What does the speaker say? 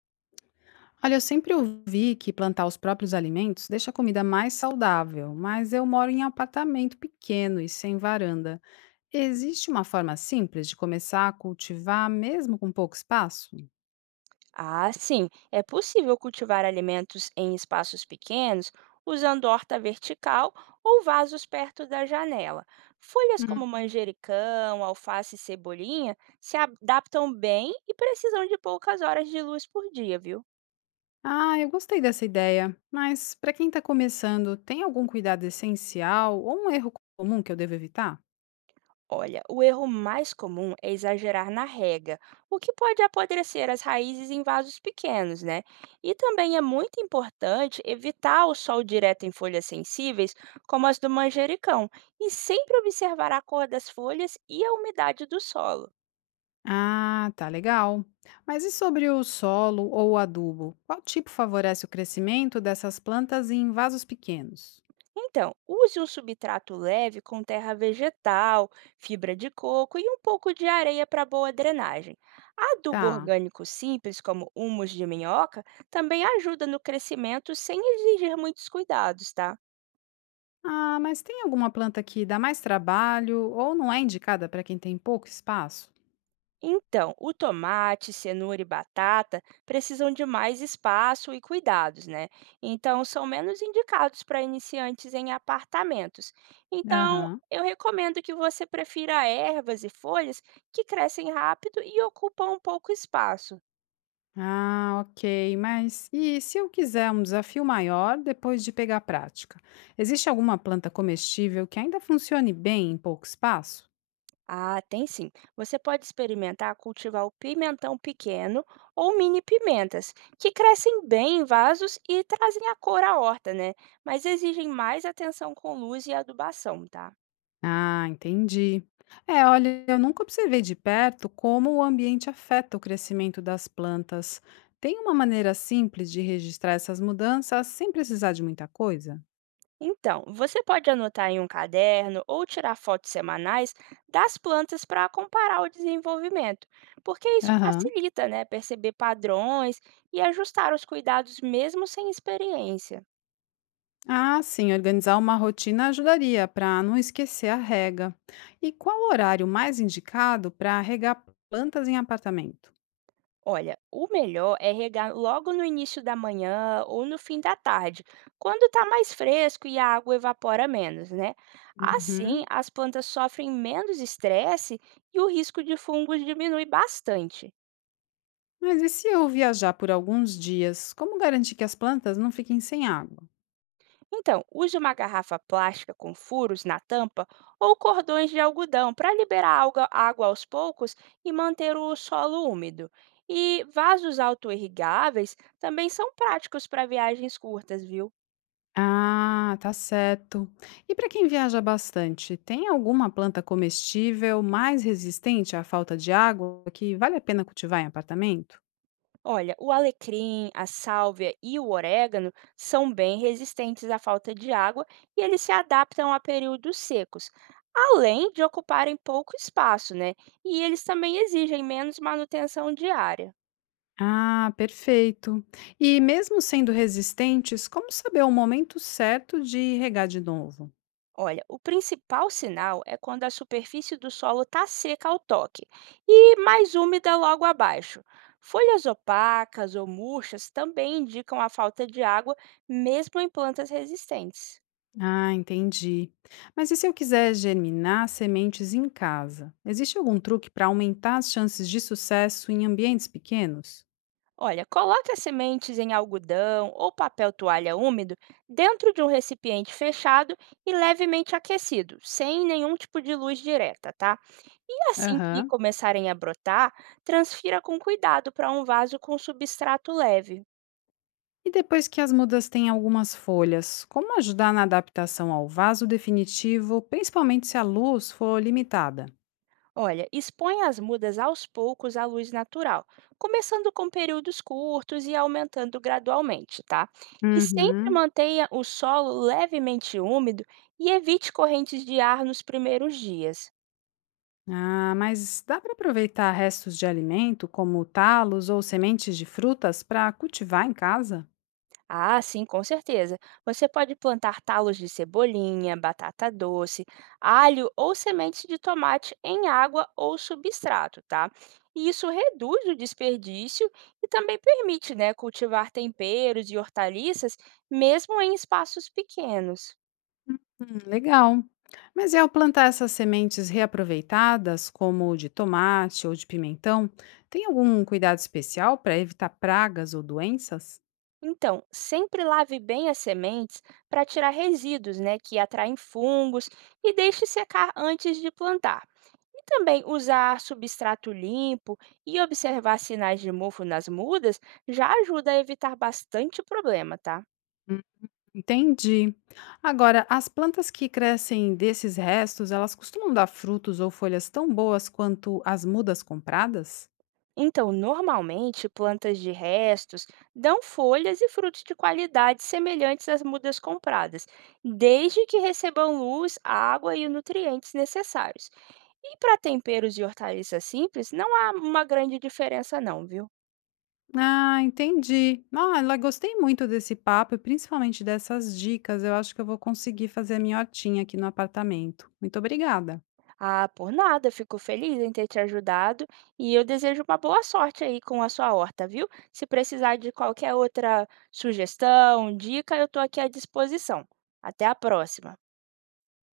Olha, eu sempre ouvi que plantar os próprios alimentos deixa a comida mais saudável, mas eu moro em apartamento pequeno e sem varanda. Existe uma forma simples de começar a cultivar mesmo com pouco espaço? Ah, sim, é possível cultivar alimentos em espaços pequenos usando horta vertical ou vasos perto da janela. Folhas Hum. como manjericão, alface e cebolinha se adaptam bem e precisam de poucas horas de luz por dia, viu? Ah, eu gostei dessa ideia, mas para quem está começando, tem algum cuidado essencial ou um erro comum que eu devo evitar? Olha, o erro mais comum é exagerar na rega, o que pode apodrecer as raízes em vasos pequenos, né? E também é muito importante evitar o sol direto em folhas sensíveis, como as do manjericão, e sempre observar a cor das folhas e a umidade do solo. Ah, tá legal. Mas e sobre o solo ou o adubo? Qual tipo favorece o crescimento dessas plantas em vasos pequenos? Então, use um substrato leve com terra vegetal, fibra de coco e um pouco de areia para boa drenagem. Adubo Tá. orgânico simples, como humus de minhoca, também ajuda no crescimento sem exigir muitos cuidados, tá? Ah, mas tem alguma planta que dá mais trabalho ou não é indicada para quem tem pouco espaço? Então, o tomate, cenoura e batata precisam de mais espaço e cuidados, né? Então, são menos indicados para iniciantes em apartamentos. Então, Aham. eu recomendo que você prefira ervas e folhas que crescem rápido e ocupam um pouco espaço. Ah, ok. Mas e se eu quiser um desafio maior depois de pegar a prática? Existe alguma planta comestível que ainda funcione bem em pouco espaço? Ah, tem sim. Você pode experimentar cultivar o pimentão pequeno ou mini pimentas, que crescem bem em vasos e trazem a cor à horta, né? Mas exigem mais atenção com luz e adubação, tá? Ah, entendi. É, olha, eu nunca observei de perto como o ambiente afeta o crescimento das plantas. Tem uma maneira simples de registrar essas mudanças sem precisar de muita coisa? Então, você pode anotar em um caderno ou tirar fotos semanais das plantas para comparar o desenvolvimento, porque isso Aham. facilita, né, perceber padrões e ajustar os cuidados mesmo sem experiência. Ah, sim, organizar uma rotina ajudaria para não esquecer a rega. E qual o horário mais indicado para regar plantas em apartamento? Olha, o melhor é regar logo no início da manhã ou no fim da tarde, quando está mais fresco e a água evapora menos, né? Assim, Uhum. as plantas sofrem menos estresse e o risco de fungos diminui bastante. Mas e se eu viajar por alguns dias, como garantir que as plantas não fiquem sem água? Então, use uma garrafa plástica com furos na tampa ou cordões de algodão para liberar água aos poucos e manter o solo úmido. E vasos autoirrigáveis também são práticos para viagens curtas, viu? Ah, tá certo. E para quem viaja bastante, tem alguma planta comestível mais resistente à falta de água que vale a pena cultivar em apartamento? Olha, o alecrim, a sálvia e o orégano são bem resistentes à falta de água e eles se adaptam a períodos secos, além de ocuparem pouco espaço, né? E eles também exigem menos manutenção diária. Ah, perfeito. E mesmo sendo resistentes, como saber o momento certo de regar de novo? Olha, o principal sinal é quando a superfície do solo está seca ao toque e mais úmida logo abaixo. Folhas opacas ou murchas também indicam a falta de água, mesmo em plantas resistentes. Ah, entendi. Mas e se eu quiser germinar sementes em casa? Existe algum truque para aumentar as chances de sucesso em ambientes pequenos? Olha, coloque as sementes em algodão ou papel toalha úmido dentro de um recipiente fechado e levemente aquecido, sem nenhum tipo de luz direta, tá? E assim que Aham. começarem a brotar, transfira com cuidado para um vaso com substrato leve. E depois que as mudas têm algumas folhas, como ajudar na adaptação ao vaso definitivo, principalmente se a luz for limitada? Olha, expõe as mudas aos poucos à luz natural, começando com períodos curtos e aumentando gradualmente, tá? E sempre Uhum. mantenha o solo levemente úmido e evite correntes de ar nos primeiros dias. Ah, mas dá para aproveitar restos de alimento, como talos ou sementes de frutas, para cultivar em casa? Ah, sim, com certeza. Você pode plantar talos de cebolinha, batata doce, alho ou sementes de tomate em água ou substrato, tá? E isso reduz o desperdício e também permite, né, cultivar temperos e hortaliças mesmo em espaços pequenos. Legal. Mas e ao plantar essas sementes reaproveitadas, como de tomate ou de pimentão, tem algum cuidado especial para evitar pragas ou doenças? Então, sempre lave bem as sementes para tirar resíduos, né, que atraem fungos e deixe secar antes de plantar. E também usar substrato limpo e observar sinais de mofo nas mudas já ajuda a evitar bastante problema, tá? Hum, entendi. Agora, as plantas que crescem desses restos, elas costumam dar frutos ou folhas tão boas quanto as mudas compradas? Então, normalmente, plantas de restos dão folhas e frutos de qualidade semelhantes às mudas compradas, desde que recebam luz, água e nutrientes necessários. E para temperos de hortaliças simples, não há uma grande diferença não, viu? Ah, entendi. Ah, ela gostei muito desse papo e principalmente dessas dicas. Eu acho que eu vou conseguir fazer a minha hortinha aqui no apartamento. Muito obrigada. Ah, por nada, fico feliz em ter te ajudado e eu desejo uma boa sorte aí com a sua horta, viu? Se precisar de qualquer outra sugestão, dica, eu estou aqui à disposição. Até a próxima.